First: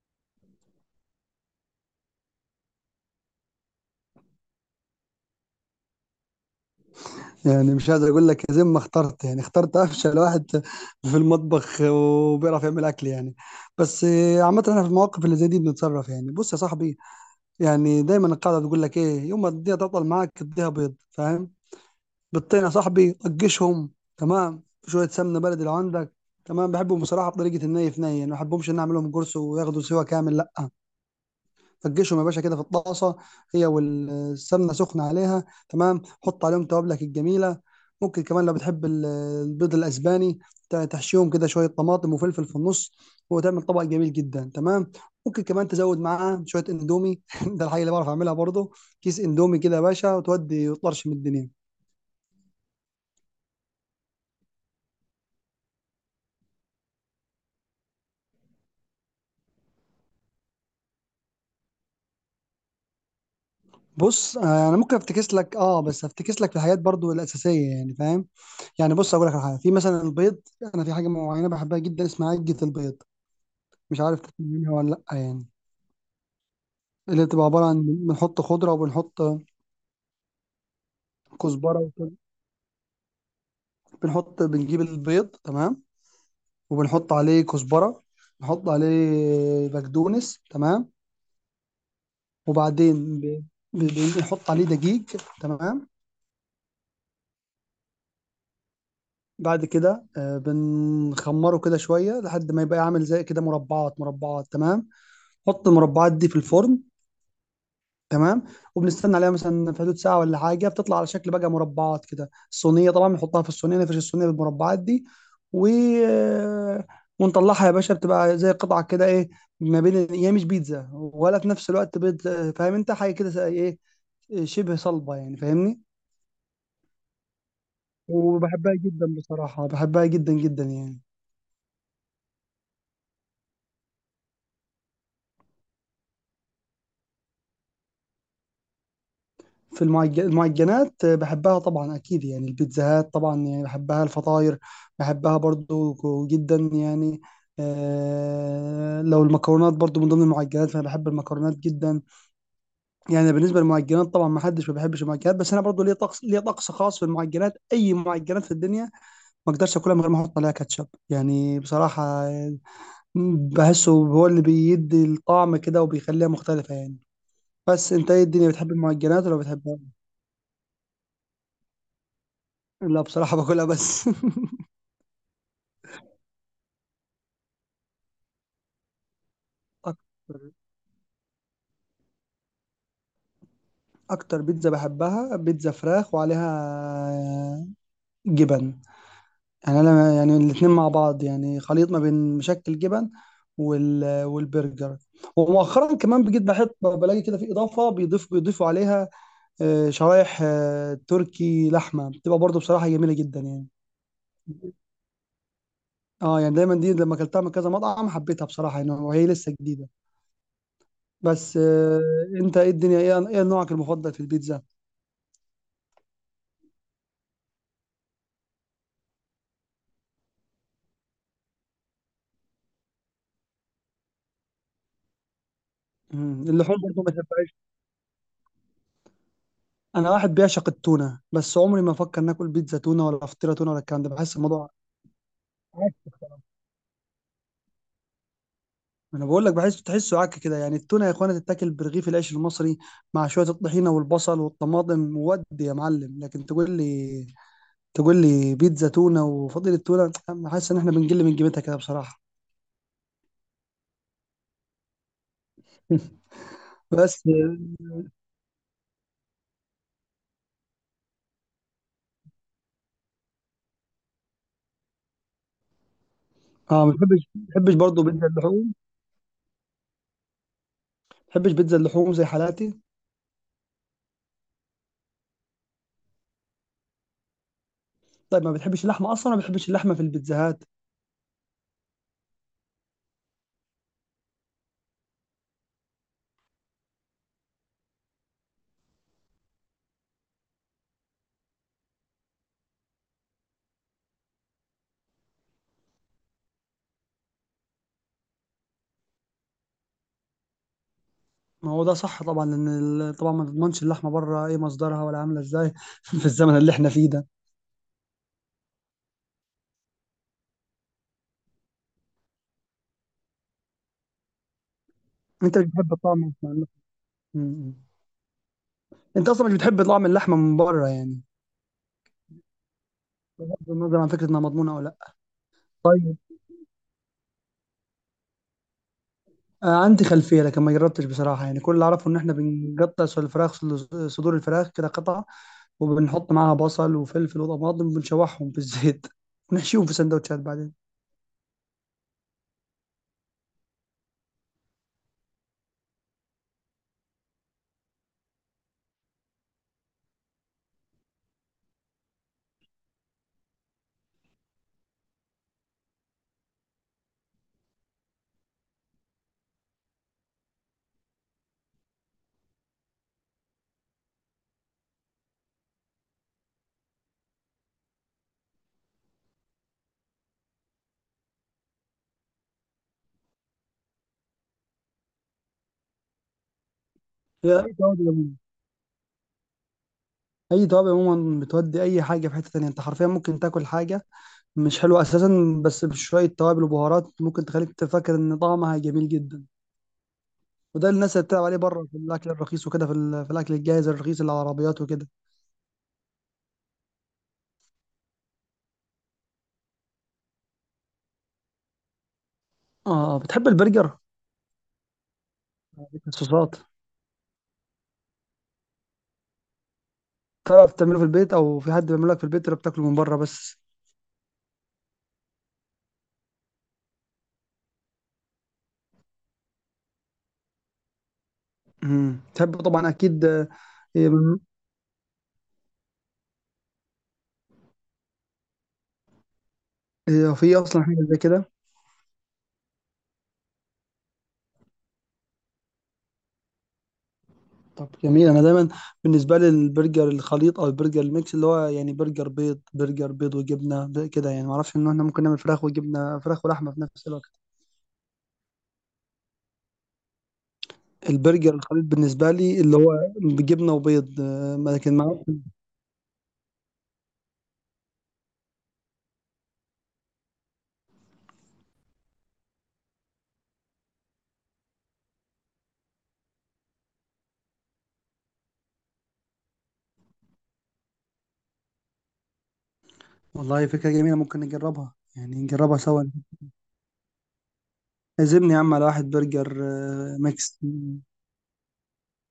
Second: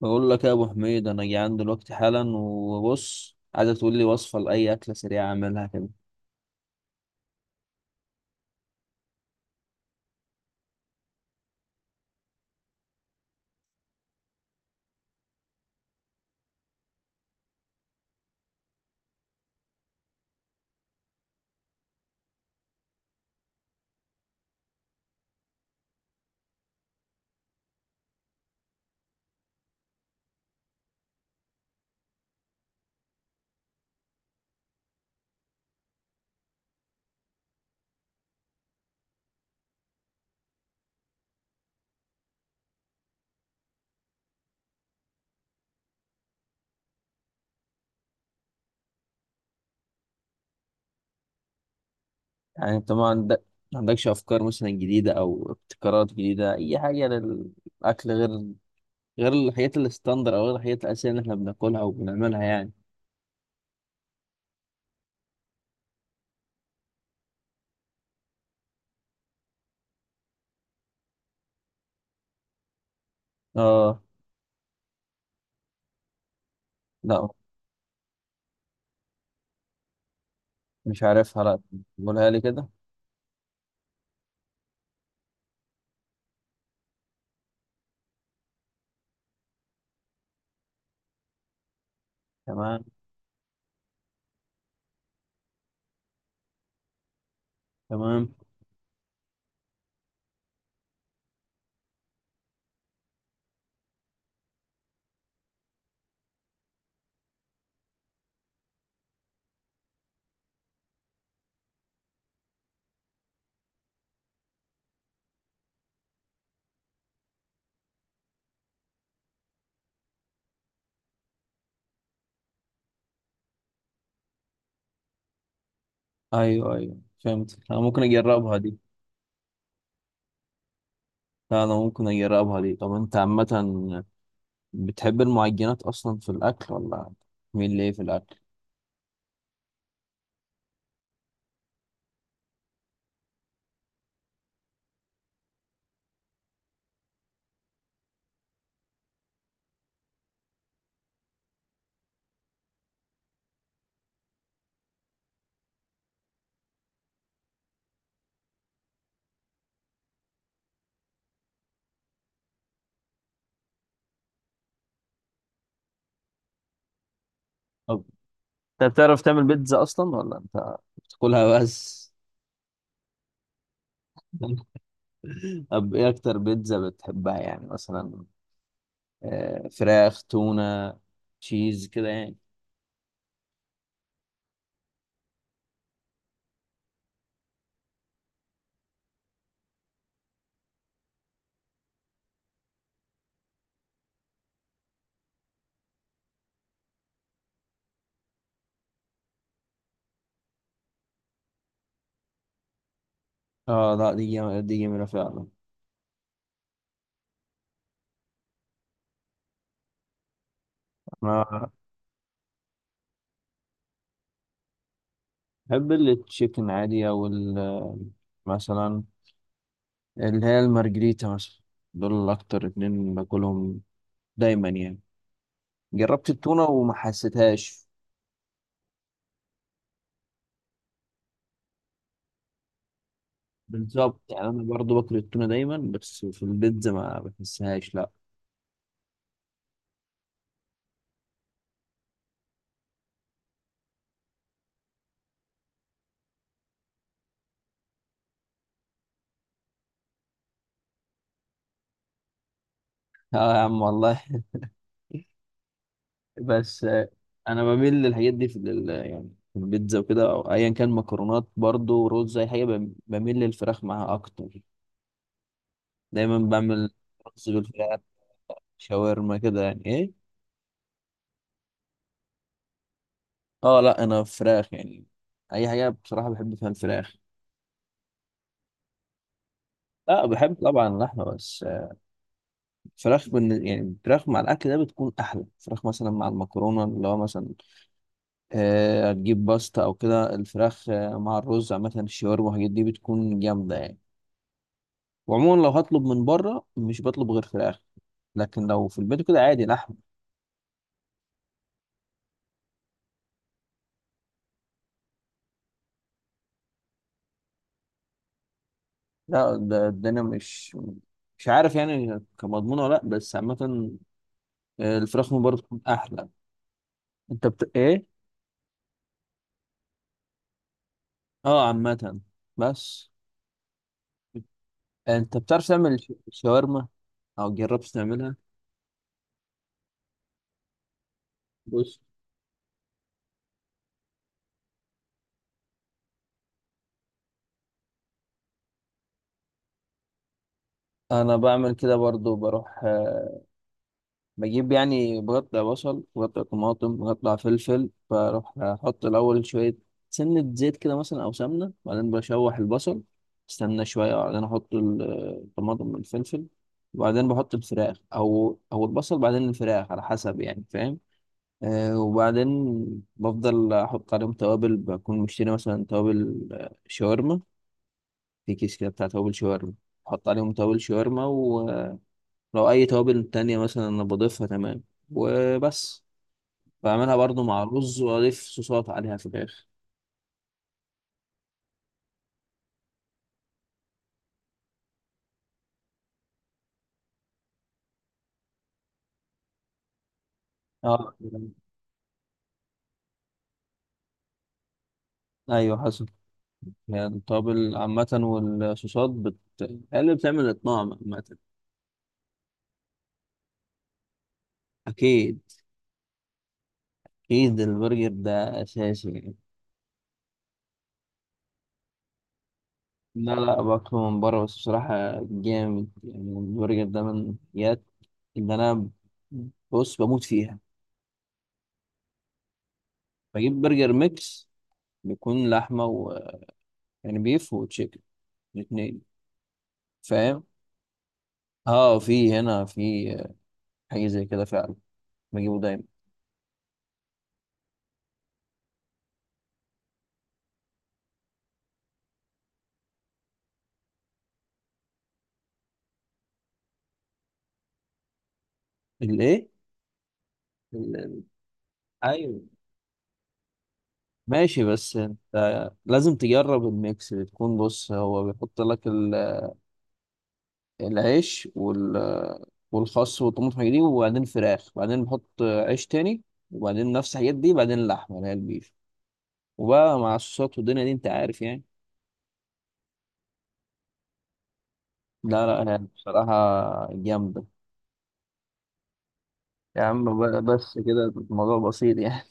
بقول لك يا ابو حميد، انا جعان دلوقتي حالا. وبص، عايزك تقول لي وصفه لاي اكله سريعه اعملها كده. يعني مش قادر اقول لك زي ما اخترت، يعني اخترت افشل واحد في المطبخ وبيعرف يعمل اكل يعني. بس عامه احنا في المواقف اللي زي دي بنتصرف، يعني بص يا صاحبي، يعني دايما القاعده بتقول لك ايه، يوم ما الدنيا تطول معاك اديها بيض، فاهم؟ بيضتين يا صاحبي طجشهم، تمام، شويه سمنه بلدي لو عندك، تمام. بحبهم بصراحه بطريقه الني في ني، يعني ما بحبهمش ان أنا اعملهم قرص وياخدوا سوا كامل، لا. فركشهم يا باشا كده في الطاسه، هي والسمنه سخنه عليها، تمام. حط عليهم توابلك الجميله. ممكن كمان لو بتحب البيض الاسباني تحشيهم كده شويه طماطم وفلفل في النص، وتعمل طبق جميل جدا، تمام. ممكن كمان تزود معاه شويه اندومي ده الحاجه اللي بعرف اعملها برضه. كيس اندومي كده يا باشا وتودي وطرش من الدنيا. يعني انت ما عندك، ما عندكش افكار مثلا جديده او ابتكارات جديده، اي حاجه للاكل غير غير الحاجات الستاندر، او غير الحاجات الاساسيه اللي احنا بناكلها وبنعملها يعني. بص انا ممكن افتكس لك، اه بس افتكس لك في الحاجات برضو الاساسيه، يعني فاهم؟ يعني بص اقول لك على حاجه في مثلا البيض. انا في حاجه معينه بحبها جدا اسمها عجه البيض. مش اه، عارف تاكل منها ولا لأ يعني. اللي لا بتبقى عبارة عن بنحط خضرة وبنحط مش عارفها، لا. كزبرة وكده. قولها لي كده. بنحط، بنجيب البيض، تمام، وبنحط عليه كزبرة، نحط عليه بقدونس، تمام، تمام. وبعدين بنحط عليه دقيق، تمام. تمام. بعد كده بنخمره كده شوية لحد ما يبقى عامل زي كده مربعات مربعات، تمام. حط المربعات دي في الفرن، تمام، وبنستنى عليها مثلا في حدود ساعه ولا حاجه، بتطلع على شكل بقى مربعات كده. الصينيه طبعا بنحطها في الصينيه، نفرش الصينيه بالمربعات دي و ونطلعها يا باشا، بتبقى زي قطعه كده ايه، ما بين هي مش بيتزا ولا في نفس الوقت بيض. فاهم انت؟ حاجه كده زي ايه، شبه صلبه يعني، فاهمني؟ ايوه ايوه، فهمت. انا ممكن اجربها وبحبها دي. جدا بصراحه، بحبها جدا جدا يعني. لا انا ممكن اجربها دي. طب انت عامه بتحب المعجنات اصلا في الاكل ولا؟ مين ليه في الاكل؟ في المعجنات بحبها طبعا اكيد، يعني البيتزاهات طبعا يعني بحبها، الفطاير بحبها برضو جدا يعني. آه لو المكرونات برضو من ضمن المعجنات، فانا بحب المكرونات جدا يعني. بالنسبه للمعجنات طبعا ما حدش ما بيحبش المعجنات، بس انا برضو ليا طقس خاص في المعجنات. اي معجنات في الدنيا ما اقدرش اكلها من غير ما احط عليها كاتشب، يعني بصراحه، بحسه هو اللي بيدي الطعم كده وبيخليها مختلفه يعني. بس طب انت ايه الدنيا، بتحب انت بتعرف المعجنات ولا تعمل بتحبها؟ بيتزا اصلا ولا انت بتاكلها بس؟ لا بصراحة باكلها بس. طب ايه اكتر بيتزا بتحبها يعني؟ مثلا فراخ، أكتر، تونة، تشيز كده يعني. أكتر بيتزا بحبها بيتزا فراخ وعليها جبن، يعني أنا يعني الاتنين مع بعض، يعني خليط ما بين مشكل جبن والبرجر. ومؤخرا كمان بقيت بحب بلاقي كده في إضافة، بيضيفوا عليها شرايح تركي لحمة، بتبقى برضو بصراحة جميلة جدا يعني. اه لا، دي جميلة فعلا. اه يعني دايما دي لما اكلتها من كذا مطعم حبيتها بصراحة يعني، وهي لسه جديدة. بس انا آه، انت ايه الدنيا، ايه نوعك المفضل في البيتزا؟ بحب التشيكن عادي، مثلا اللي هي المارجريتا مثلا. دول اكتر اتنين باكلهم دايما يعني. جربت مم. التونة اللحوم وما برضه ما بحبهاش. حسيتهاش. انا واحد بيعشق التونه، بس عمري ما افكر ناكل بيتزا تونه ولا فطيره تونه ولا الكلام ده. بالظبط بحس يعني، انا الموضوع برضو باكل التونة دايما، عك. بس في البيتزا ما بحسهاش لا. ما انا بقول لك، بحس تحسه عك كده يعني. التونه يا اخوانا تتاكل برغيف العيش المصري مع شويه الطحينه والبصل والطماطم، ودي يا معلم. لكن تقول لي بيتزا تونه وفضيله تونه، أنا حاسس ان احنا بنقل من قيمتها كده بصراحه. اه يا عم والله. بس بس انا بميل للحاجات دي يعني في البيتزا وكده، او ايا كان مكرونات، برضو رز، اي حاجه بميل للفراخ معاها اكتر. دايما اه بعمل ما رز بتحبش بالفراخ، برضه بيتزا اللحوم؟ شاورما كده يعني ايه. ما بتحبش بيتزا اللحوم زي حالاتي؟ اه لا، انا فراخ يعني. اي حاجه بصراحه بحب فيها الفراخ. طيب ما بتحبش اللحمه اصلا، ما بتحبش اللحمه في لا بحب البيتزاهات؟ طبعا اللحمه، بس يعني فراخ مع الاكل ده بتكون احلى. فراخ مثلا مع المكرونه، اللي هو مثلا هتجيب باستا او كده، الفراخ مع الرز، عامه الشاورما والحاجات دي بتكون جامده يعني. وعموما لو هطلب من بره مش بطلب غير فراخ، لكن لو في البيت كده عادي لحم. ما هو ده صح طبعا، لان طبعا ما تضمنش اللحمه بره ايه مصدرها ولا عامله ازاي في الزمن اللي احنا فيه ده. لا ده انا مش مش عارف يعني كمضمون ولا لا، بس عامة الفراخ من بره انت مش بتكون بتحب طعم احلى. اللحمة ولا لا؟ م- م. ايه؟ انت اصلا مش بتحب طعم اللحمه من بره يعني، اه عامة. بس بغض النظر عن فكره انها مضمونه او لا؟ انت بتعرف تعمل طيب، شاورما او جربت تعملها؟ آه عندي خلفيه لكن ما جربتش بصراحه، يعني كل اللي بص اعرفه ان احنا بنقطع صدور الفراخ، كده قطع، وبنحط معاها بصل وفلفل وطماطم وبنشوحهم في الزيت ونحشيهم في سندوتشات بعدين. انا بعمل كده برضو. بروح بجيب، يعني بقطع بصل، بقطع طماطم، بقطع فلفل، بروح احط الاول شويه سنه زيت كده مثلا، او سمنه، بعدين بشوح البصل، استنى شويه، وبعدين احط الطماطم والفلفل، وبعدين بحط الفراخ، او البصل بعدين الفراخ على حسب، يعني فاهم. أه وبعدين بفضل احط عليهم توابل، بكون مشتري مثلا توابل شاورما، في كيس كده بتاع توابل شاورما، بحط عليهم توابل شاورما. ولو اي توابل تانية مثلا انا بضيفها، تمام؟ وبس. بعملها برضو مع يا اي رز، توابل عموما، واضيف صوصات عليها في الاخر. بتودي اي حاجه في حته تانيه. انت حرفيا ممكن تاكل حاجه مش حلو اساسا، بس بشويه توابل وبهارات ممكن تخليك تفكر ان طعمها جميل جدا. وده اللي اه الناس اللي بتلعب عليه بره في الاكل الرخيص وكده، في, في الاكل الجاهز الرخيص اللي على العربيات وكده. ايوه، حسب. هي التوابل عامة والصوصات هي اللي بتعمل الطعم عامة. اه بتحب البرجر، اكيد. الصوصات؟ اكيد البرجر ده اساسي يعني. تعرف تعمله في البيت او في حد بيعمله لك في البيت، ولا بتاكله من بره لا بس؟ لا، باكله من بره بس بصراحة. جامد يعني البرجر ده، من الحاجات اللي انا، بص، بموت فيها. تحب طبعا اكيد، بجيب برجر هي من- ميكس، بيكون لحمة و، يعني بيف وتشيكن الاتنين، هي فاهم؟ في اصلا حاجه زي كده؟ اه في هنا في حاجة زي كده فعلا. بجيبه دايما. طب جميل، انا دايما بالنسبه لي البرجر الخليط او البرجر الميكس، اللي هو يعني برجر بيض، وجبنه كده يعني. ما اعرفش ان احنا ممكن نعمل فراخ وجبنه، فراخ ولحمه في نفس الوقت. الايه، ال- البرجر الخليط بالنسبة ايوه لي اللي هو بجبنة وبيض ماشي. بس لكن معاه. انت لازم تجرب الميكس. بتكون، بص، هو بيحط لك العيش وال والخس والطماطم والحاجات دي، وبعدين فراخ، وبعدين بحط عيش تاني، وبعدين نفس الحاجات دي، بعدين اللحمة اللي هي البيف، وبقى مع الصوصات والدنيا دي، انت عارف يعني. والله فكرة جميلة، ممكن نجربها يعني لا لا نجربها يعني سوا. بصراحة جامدة. عزمني يا عم على واحد برجر يا عم بقى ميكس. بس كده الموضوع بسيط يعني.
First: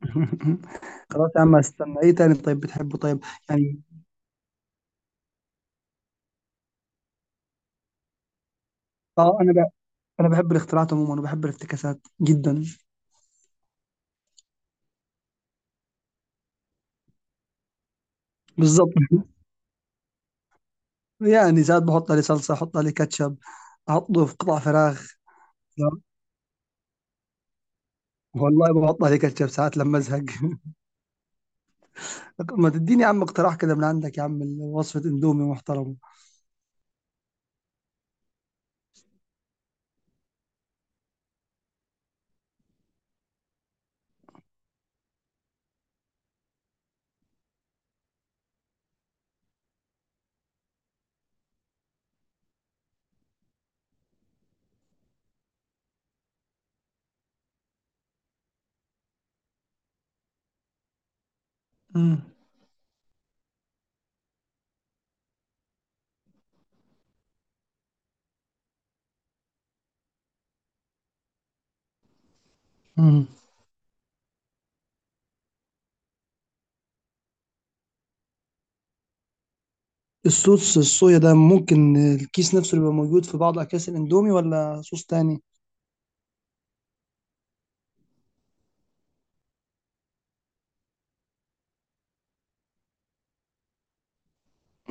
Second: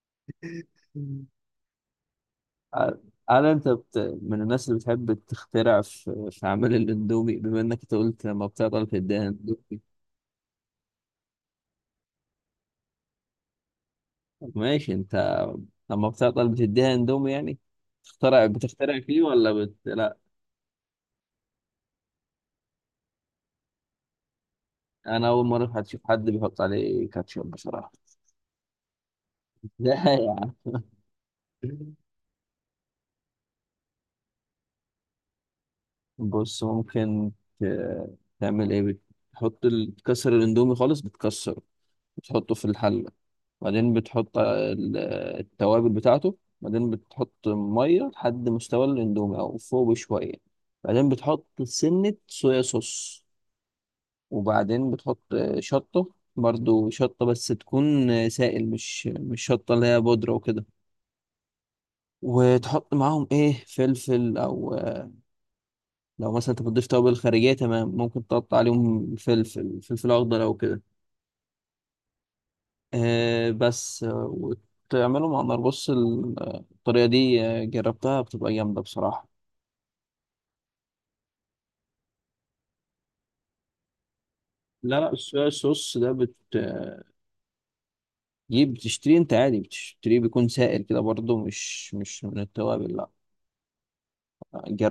خلاص يا عم استنى ايه تاني طيب، بتحبه؟ طيب هل يعني من الناس اللي بتحب تخترع في عمل الاندومي؟ بما انك أنت قلت لما بتعطل بتديها اه، انا بقى، اندومي. انا بحب الاختراعات عموما وبحب الافتكاسات جدا. ماشي، انت لما بتعطل بتديها اندومي، يعني تخترع، بالظبط. بتخترع فيه ولا لا؟ يعني ساعات بحط عليه صلصة، احط عليه كاتشب، احطه في قطع فراخ. انا اول مره في حد اشوف لا، حد بيحط عليه كاتشب بصراحه. والله بحط عليه كاتشب ساعات لما لا ازهق. يا عم. ما تديني يا عم اقتراح كده من عندك يا عم، وصفة اندومي محترمة. بص ممكن ت... تعمل ايه، بتحط تكسر الاندومي خالص، بتكسره، بتحطه في الحلة، بعدين بتحط التوابل بتاعته، بعدين بتحط مية لحد مستوى الاندومي أو فوق بشوية، بعدين بتحط سنة صويا صوص، وبعدين بتحط شطة، برضو شطة بس تكون سائل، مش مش شطة اللي هي بودرة وكده، مم. وتحط معاهم ايه، فلفل او، لو مثلا انت بتضيف توابل خارجية تمام، ممكن تقطع عليهم فلفل، فلفل اخضر او كده مم. بس آه، وتعمله مع النار. بص الطريقة دي جربتها، بتبقى جامدة بصراحة. الصوص الصويا ده ممكن الكيس نفسه يبقى موجود في بعض اكياس الاندومي، ولا لا صوص لا، تاني؟ الصويا الصوص ده بتجيب، بتشتريه انت عادي، بتشتريه بيكون سائل كده برضه، مش مش من التوابل لا.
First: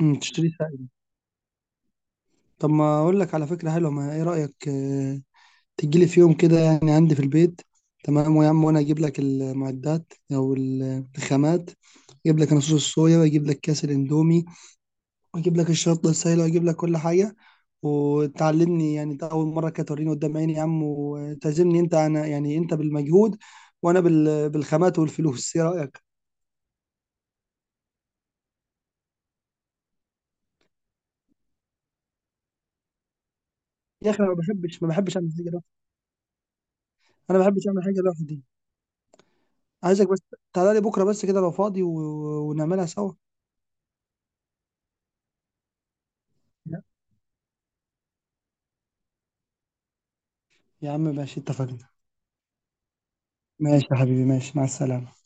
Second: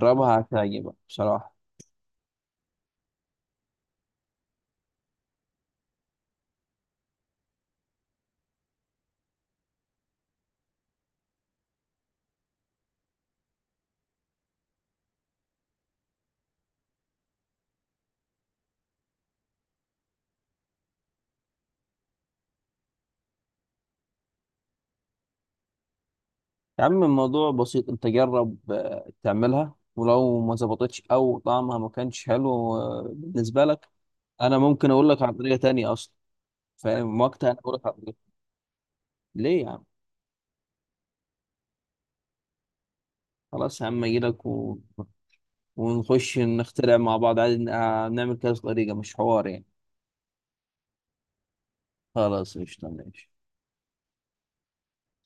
مم. تشتريه سائل؟ هتعجبك بصراحة. طب ما اقول لك على فكره حلوه، ما ايه رايك تجيلي في يوم كده يعني عندي في البيت، تمام، ويا عم وانا اجيب لك المعدات او الخامات. اجيب لك انا صوص الصويا، واجيب لك كاس الاندومي، واجيب لك الشطه السايله، واجيب لك كل حاجه. وتعلمني يعني، ده اول مره كانت توريني قدام عيني يا عم، وتعزمني انت انا، يعني انت بالمجهود وانا بالخامات والفلوس، ايه رايك؟ يا عم الموضوع بسيط، انت جرب تعملها، ولو ما ظبطتش او طعمها ما كانش حلو بالنسبة لك، يا اخي انا انا ما ممكن اقول بحبش لك على اعمل حاجه طريقة لوحدي. تانية اصلا، فاهم؟ انا ما وقتها انا بحبش اقول اعمل لك على حاجه طريقة. لوحدي. ليه يا عم؟ عايزك بس تعالى لي بكره بس كده لو فاضي ونعملها سوا. خلاص يا عم، اجي لك ونخش لا. نخترع مع بعض عادي، نعمل كذا طريقة، مش حوار يعني. يا عم ماشي، اتفقنا. خلاص قشطة، ماشي. ماشي يا حبيبي، ماشي، مع السلامه.